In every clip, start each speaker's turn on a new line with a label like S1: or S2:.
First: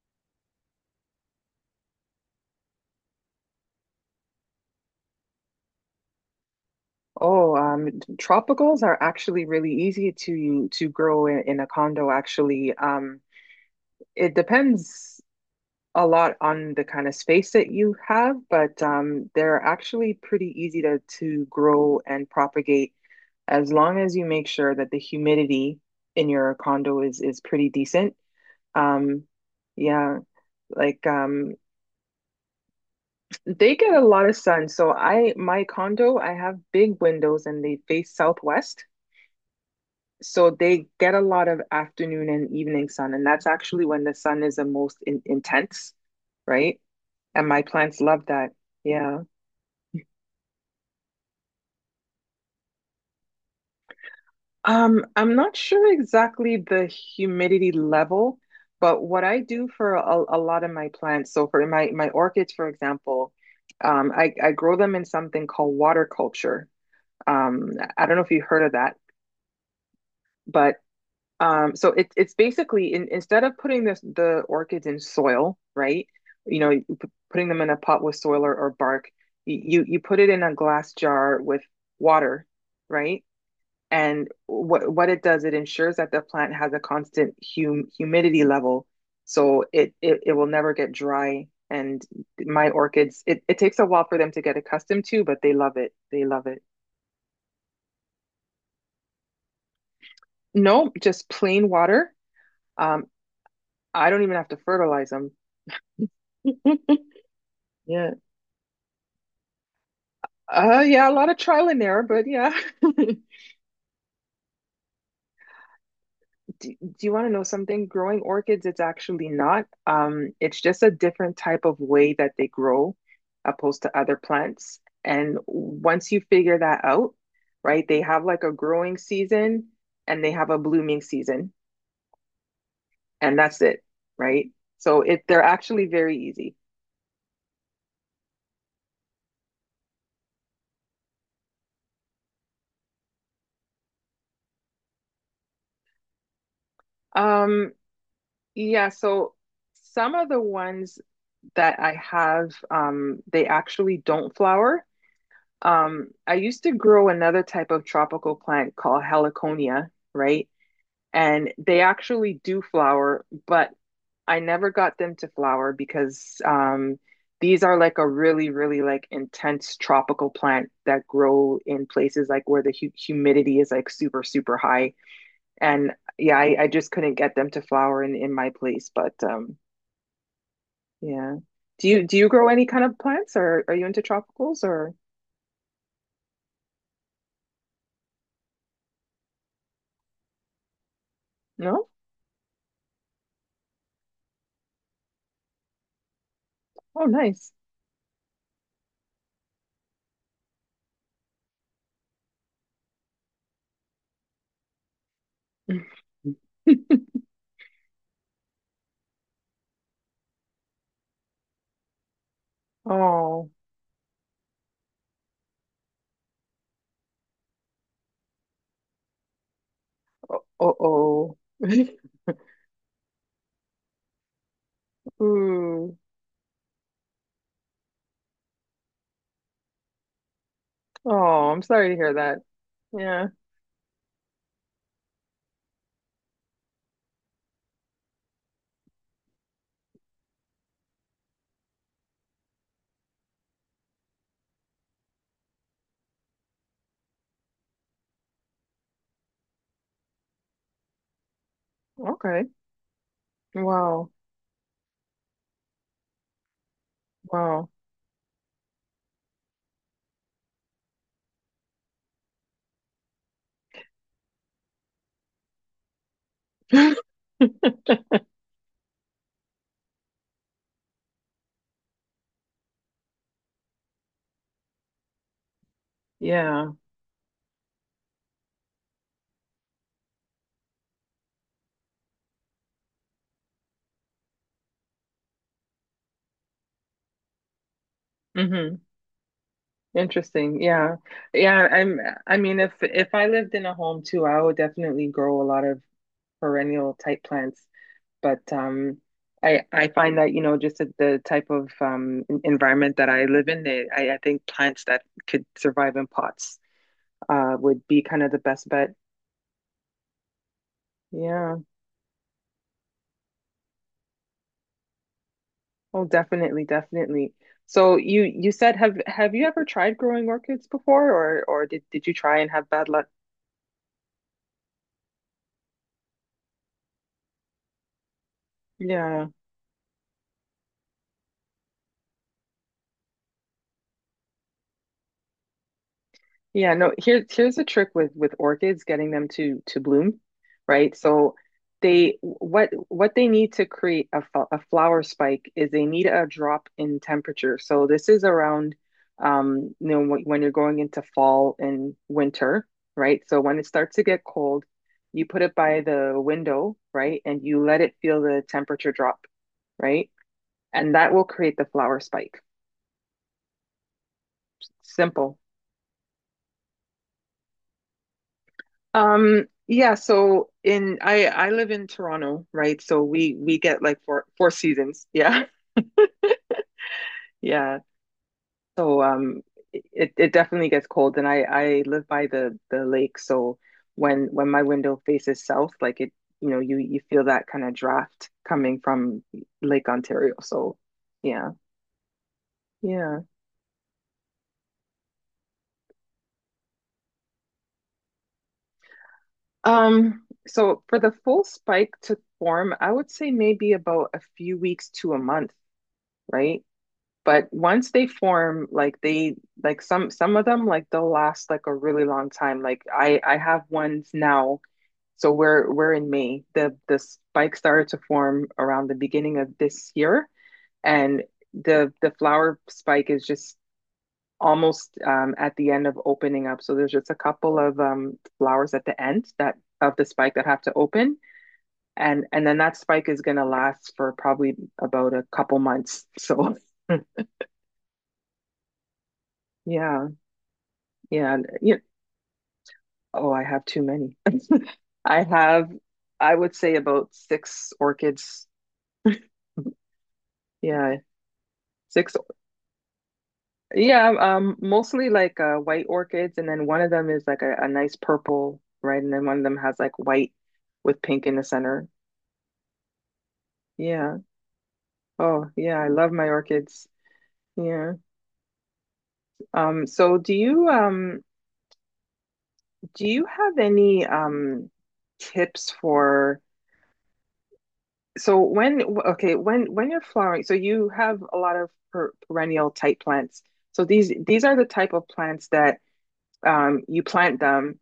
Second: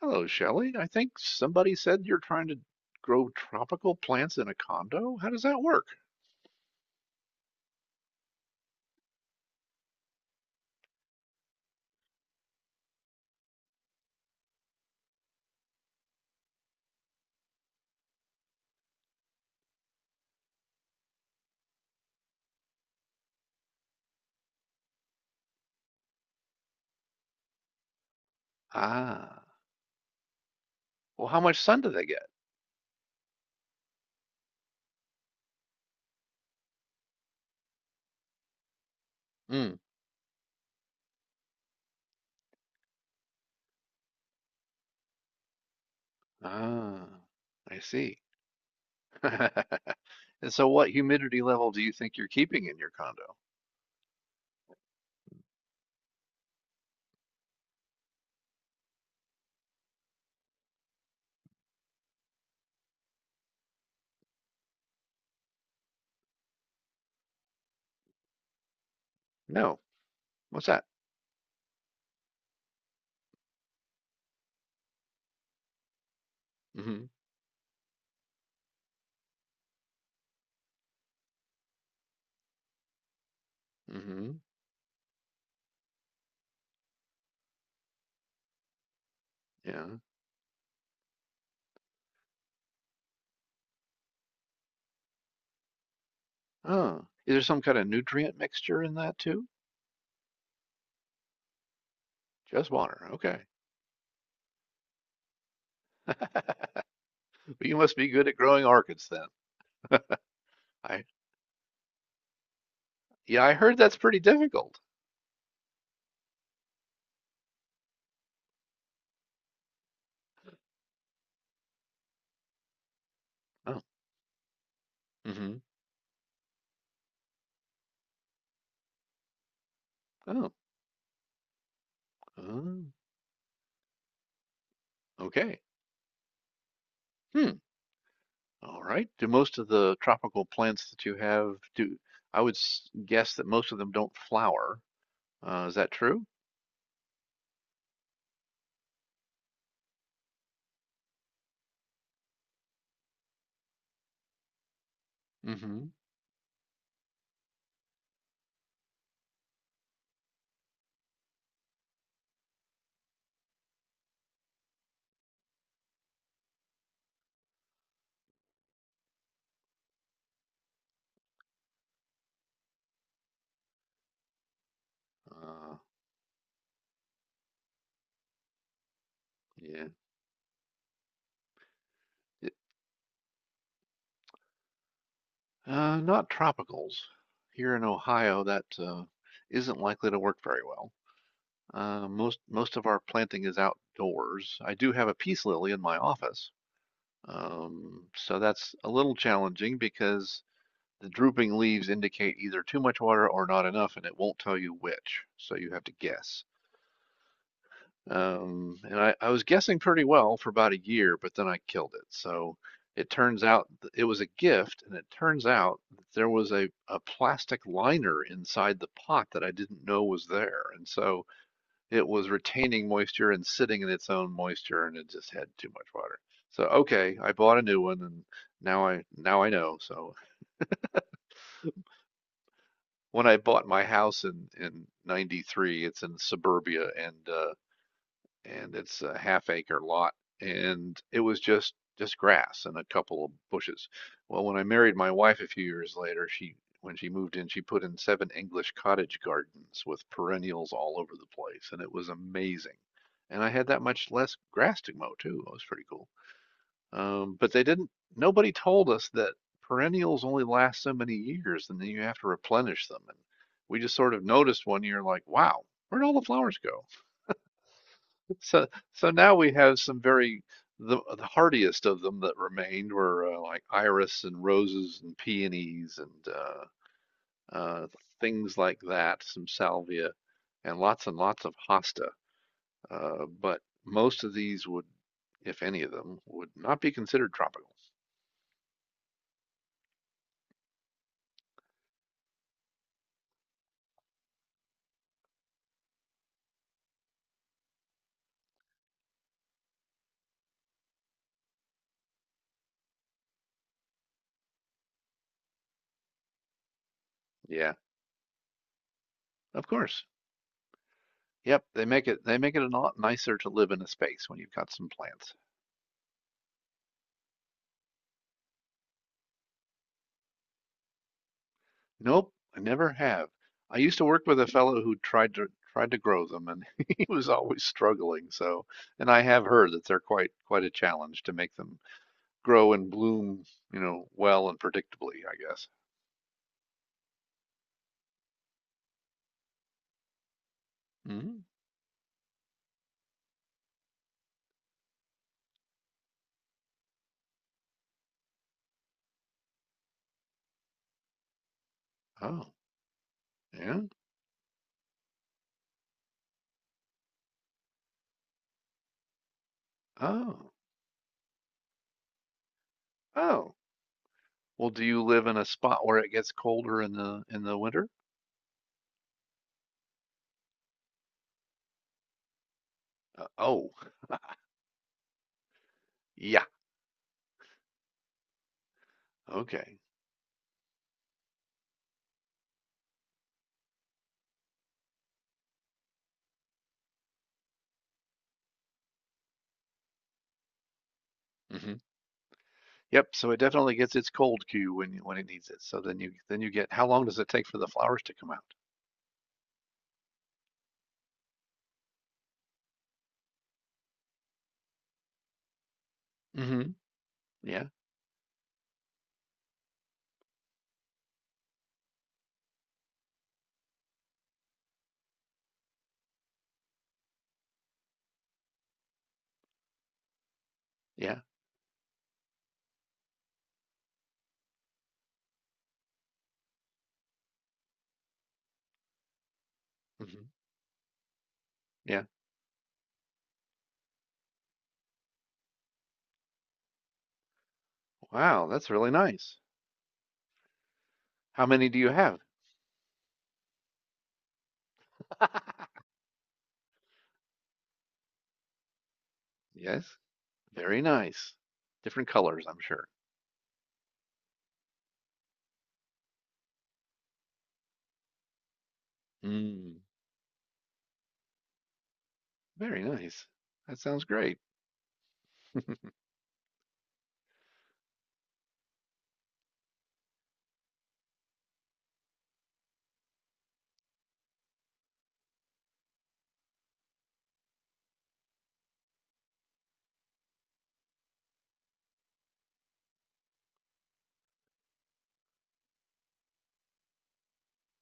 S1: Hello, Shelley. I think somebody said you're trying to grow tropical plants in a condo. How does that work?
S2: Oh, tropicals are actually really easy to grow in a condo, actually. It depends a lot on the kind of space that you have, but they're actually pretty easy to grow and propagate as long as you make sure that the humidity in your condo is pretty decent. Um,
S1: Ah,
S2: yeah, like,
S1: well, how much sun do they get?
S2: they get a lot of sun. So I my condo, I have big windows and they face southwest.
S1: Mm.
S2: So they get a lot of afternoon and evening sun, and that's actually when the sun is the most in intense, right?
S1: Ah,
S2: And my
S1: I
S2: plants
S1: see.
S2: love that. Yeah.
S1: And so what humidity level do you think you're keeping in your condo?
S2: I'm not sure exactly the humidity level, but what I do for a lot of my plants, so for my orchids, for example, I grow them in something called water culture. I don't know if you heard of that,
S1: No. What's
S2: but
S1: that?
S2: So it's basically instead of putting the orchids in soil, right? You know,
S1: Mm
S2: you
S1: hmm.
S2: p- putting them in a pot with soil or bark, you put it in a glass jar with water, right?
S1: Mm
S2: And
S1: hmm.
S2: what it does, it ensures that the plant has a constant humidity level, so
S1: Yeah.
S2: it will never get dry. And my orchids, it takes a while for them to get accustomed to, but they love it. They love it.
S1: Oh, is there some kind of nutrient mixture in that too?
S2: No, just plain water.
S1: Just
S2: Um,
S1: water. Okay.
S2: I don't even have to fertilize them.
S1: But you must be
S2: Yeah.
S1: good at growing orchids then. I
S2: Yeah, a lot of trial and error, but yeah.
S1: Yeah, I heard that's pretty difficult.
S2: Do you want to know something? Growing orchids, it's actually not. It's just a different type of way that they grow
S1: Oh.
S2: opposed to other plants.
S1: Mm
S2: And
S1: hmm.
S2: once you figure that out, right, they have like a growing season and they have
S1: Oh.
S2: a blooming season,
S1: Oh.
S2: and that's it, right? So it they're
S1: Okay.
S2: actually very easy.
S1: Hmm. All right. Do most of the tropical plants that you have do, I would guess that most of them don't flower. Is that true?
S2: Um, yeah, so some of the ones that I have, they actually don't flower.
S1: Mm-hmm.
S2: I used to grow another type of tropical plant called heliconia, right? And they actually do flower, but I never got them to flower because, these are like a really, really like intense tropical plant that grow in places like where the hu humidity is like super, super high.
S1: Uh,
S2: And yeah, I just couldn't get them to flower in my place. But
S1: yeah.
S2: yeah, do you grow
S1: It-
S2: any kind of plants, or are you into tropicals, or
S1: Not tropicals. Here in Ohio, that isn't likely to work very well.
S2: no?
S1: Most of our planting is outdoors. I do have a peace lily in my office,
S2: Oh, nice.
S1: so that's a little challenging because the drooping leaves indicate either too much water or not enough, and it won't tell you which, so you have to guess. And I was guessing pretty well for about a year, but then I killed it. So it turns
S2: Oh,
S1: out it was a gift, and it turns out that there was a plastic liner inside the pot that I didn't know was there.
S2: oh,
S1: And so
S2: oh.
S1: it was retaining moisture and sitting in its own moisture, and it just had too much
S2: Ooh.
S1: water. So okay, I bought a new one, and now I know. So
S2: Oh, I'm sorry to hear that.
S1: when
S2: Yeah.
S1: I bought my house in 93, it's in suburbia, and it's a half acre lot, and it was just grass and a couple of bushes. Well, when I married my wife a few years later, she, when she moved in, she put in seven English cottage gardens with perennials all over the place, and it was
S2: Okay.
S1: amazing. And I had that much
S2: Wow.
S1: less grass to mow too. It was pretty cool. But they
S2: Wow.
S1: didn't, nobody told us that perennials only last so many years and then you have to replenish them. And we just sort of noticed one year, like, wow, where'd all the flowers go? so, so now we have some very, the hardiest of them that remained were like iris and roses and peonies and
S2: Yeah.
S1: uh, things like that, some salvia and lots of hosta. But most of these would, if any of them, would not be considered tropical.
S2: hmm Interesting. Yeah. Yeah, I mean if I lived in a home too, I would definitely grow a lot of perennial type plants. But I find that just the type of environment that I live in, they, I think plants that could survive in pots
S1: Yeah,
S2: would be kind of the best bet.
S1: of course.
S2: Yeah.
S1: Yep, they make it a lot nicer to live in a space when you've got some plants.
S2: Oh, definitely, definitely. So you said have you ever tried growing orchids before or did you
S1: Nope,
S2: try and
S1: I
S2: have bad
S1: never
S2: luck?
S1: have. I used to work with a fellow who tried to grow them, and he was always struggling. So, and I
S2: Yeah.
S1: have heard that they're quite a challenge to make them grow and bloom, you know, well and predictably, I guess.
S2: Yeah, no, here's a trick with orchids, getting them to bloom, right? So
S1: Hmm.
S2: they what they need to create a flower spike is they need a drop in temperature. So this is around, you know, when you're going into fall and
S1: Oh,
S2: winter, right? So when it
S1: yeah.
S2: starts to get cold, you put it by the window, right? And you let it feel the temperature drop, right?
S1: Oh.
S2: And that will create the flower spike.
S1: Oh. Well, do you live
S2: Simple.
S1: in a spot where it gets colder in the winter?
S2: Yeah, so in I live in Toronto, right? So we
S1: Oh,
S2: get like four seasons. Yeah.
S1: yeah.
S2: Yeah. So
S1: Okay.
S2: it definitely gets cold and I live by the lake, so when my window faces south, like you feel that kind of draft coming from Lake Ontario. So yeah.
S1: Hmm. Yep,
S2: Yeah.
S1: so it definitely gets its cold cue when when it needs it. So then you get, how long does it take for the flowers to come out?
S2: So for the full spike to form, I would say maybe about a few weeks to a month, right?
S1: Hmm.
S2: But
S1: Yeah.
S2: once they form, like some of them like they'll last like a really long time. Like I have ones now. So we're in May. The spike started to form around the beginning of this year,
S1: Yeah.
S2: and the flower spike is just almost, at the end of opening up. So there's just a couple of, flowers at the end that of the
S1: Hmm.
S2: spike that have to open,
S1: Yeah.
S2: and then that spike is gonna last for probably about a couple months. So
S1: Wow, that's really nice.
S2: yeah, yeah,
S1: How many
S2: yeah.
S1: do you have?
S2: Oh, I have too many. I have, I would say about six orchids.
S1: Yes. Very
S2: Yeah,
S1: nice. Different
S2: six.
S1: colors, I'm sure.
S2: Yeah, mostly like, white orchids, and then one of them is like a nice purple, right? And then one of them has
S1: Mm,
S2: like white with pink in the center.
S1: very nice. That sounds
S2: Yeah.
S1: great.
S2: Oh, yeah, I love my orchids. Yeah. So do you have any tips for. So when, okay, when you're flowering, so you have a lot of perennial type plants. So these are the type of plants that you plant them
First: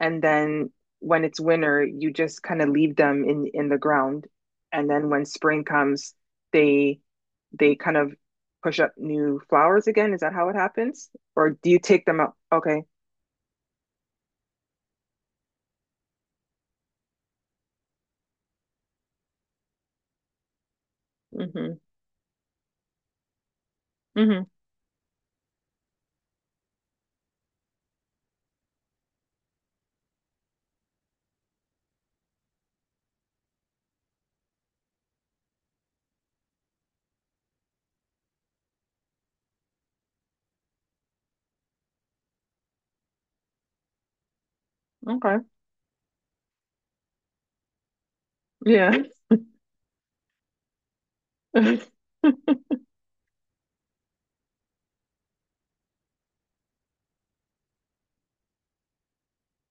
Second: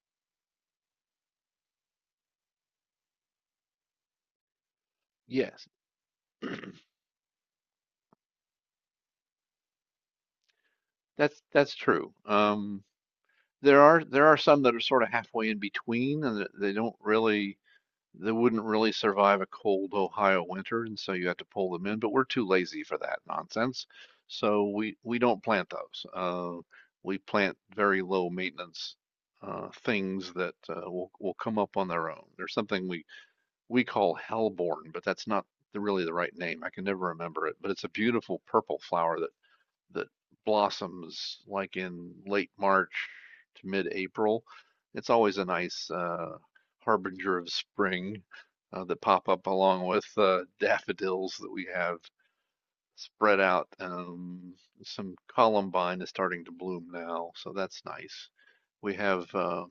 S2: and then when it's winter, you just kind of leave them in the ground and then when spring
S1: Yes,
S2: comes, they they kind of push up new flowers again. Is that how it happens? Or do
S1: that's
S2: you take
S1: true.
S2: them out? Okay.
S1: There are some that are sort of halfway in between, and that they don't really. They wouldn't really survive a cold Ohio winter, and so you have to pull
S2: Mm-hmm.
S1: them in, but we're too lazy for that nonsense. So we don't plant those. We plant very low maintenance things that will come up on their own. There's something we call hellebore, but that's not really the right name. I can never remember it, but it's a beautiful purple flower that that blossoms like in late March to mid-April. It's
S2: Mm-hmm.
S1: always
S2: Okay.
S1: a nice harbinger of spring
S2: Yeah.
S1: that pop up along with daffodils that we have spread out. Some columbine is starting to bloom now, so that's nice. We have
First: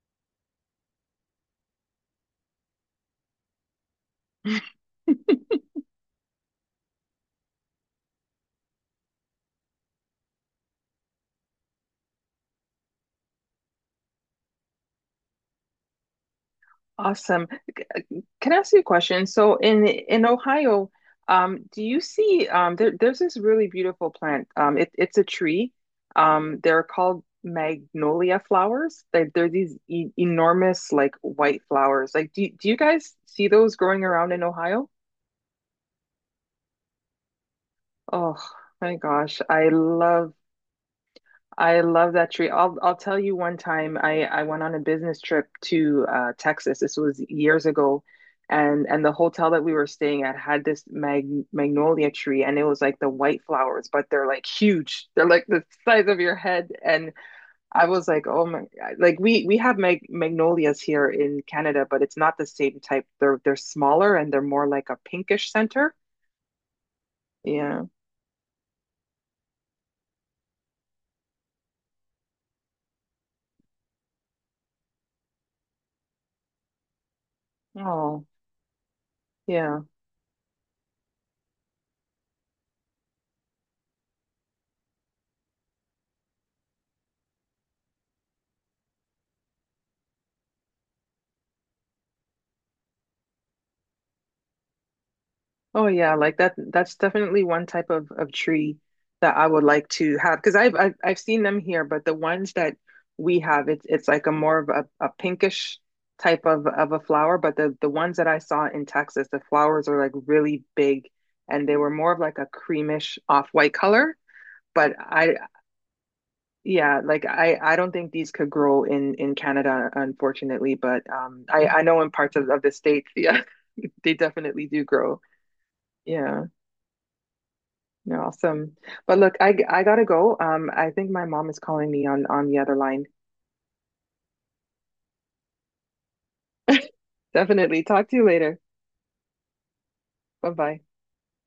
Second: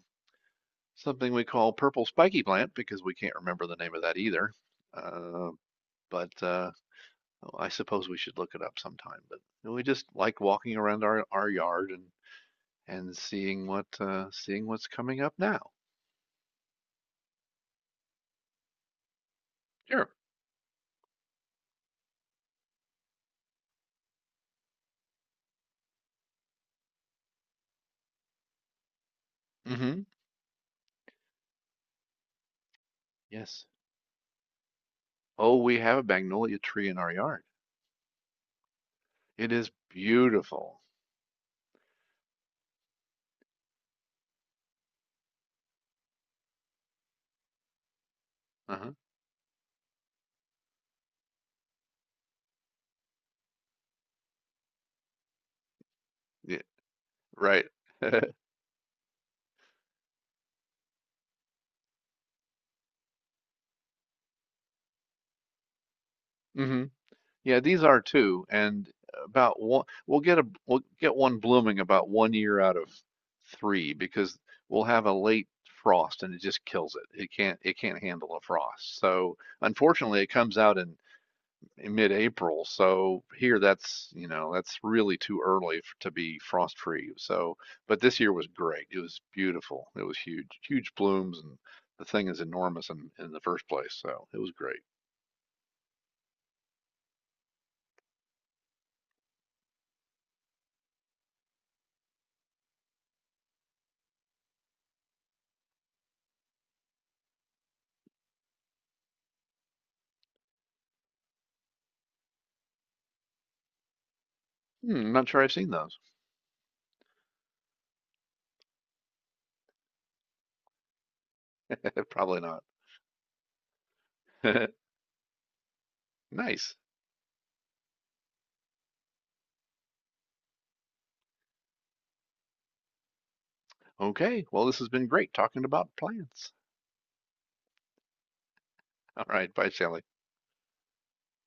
S1: something we call purple spiky plant because we can't remember the name of that either. Uh, but I suppose we should look it up sometime. But we just like walking around our yard and seeing what seeing what's coming up now.
S2: Awesome. C- uh, Can I ask you a question? So
S1: Sure.
S2: in Ohio, do you see, there's this really beautiful plant. It's a tree. They're called magnolia flowers. They're these e
S1: Mm-hmm.
S2: enormous like white flowers. Like, do you guys see
S1: Yes.
S2: those growing around in Ohio?
S1: Oh, we have a magnolia tree in our yard.
S2: Oh my gosh,
S1: It is beautiful.
S2: I love that tree. I'll tell you one time I went on a business trip to, Texas. This was years ago,
S1: Uh-huh.
S2: and the hotel that we were staying at had this magnolia tree, and it was like the white flowers, but they're like huge. They're like the size of your
S1: Yeah,
S2: head. And
S1: right.
S2: I was like, oh my, like we have magnolias here in Canada, but it's not the same type. They're smaller and they're more like a pinkish center.
S1: Hmm. Yeah, these
S2: Yeah.
S1: are too, and about one, we'll get a we'll get one blooming about one year out of three because we'll have a late frost and it just kills it. It can't
S2: Oh,
S1: handle a frost. So
S2: yeah.
S1: unfortunately, it comes out in mid-April. So here, that's, you know, that's really too early to be frost-free. So, but this year was great. It was beautiful. It was huge, huge blooms, and the thing is enormous in the first place. So it was great.
S2: Oh yeah, like that's definitely one type of tree that I would like to have because I've seen them here, but the ones that we have, it's like a more of a pinkish type of a flower, but the ones that I saw in Texas, the flowers are like really big and they were more of like a creamish off-white color, but
S1: Hmm, not
S2: I
S1: sure I've seen those.
S2: yeah, like I don't think these could grow in Canada unfortunately, but I know in parts
S1: Probably
S2: of
S1: not.
S2: the States, yeah, they definitely do grow. Yeah.
S1: Nice.
S2: You're awesome. But look, I gotta go. I think my mom is calling me on the other line.
S1: Okay. Well, this has been great talking about plants.
S2: Definitely. Talk to you later.
S1: All right. Bye, Shelley.
S2: Bye bye.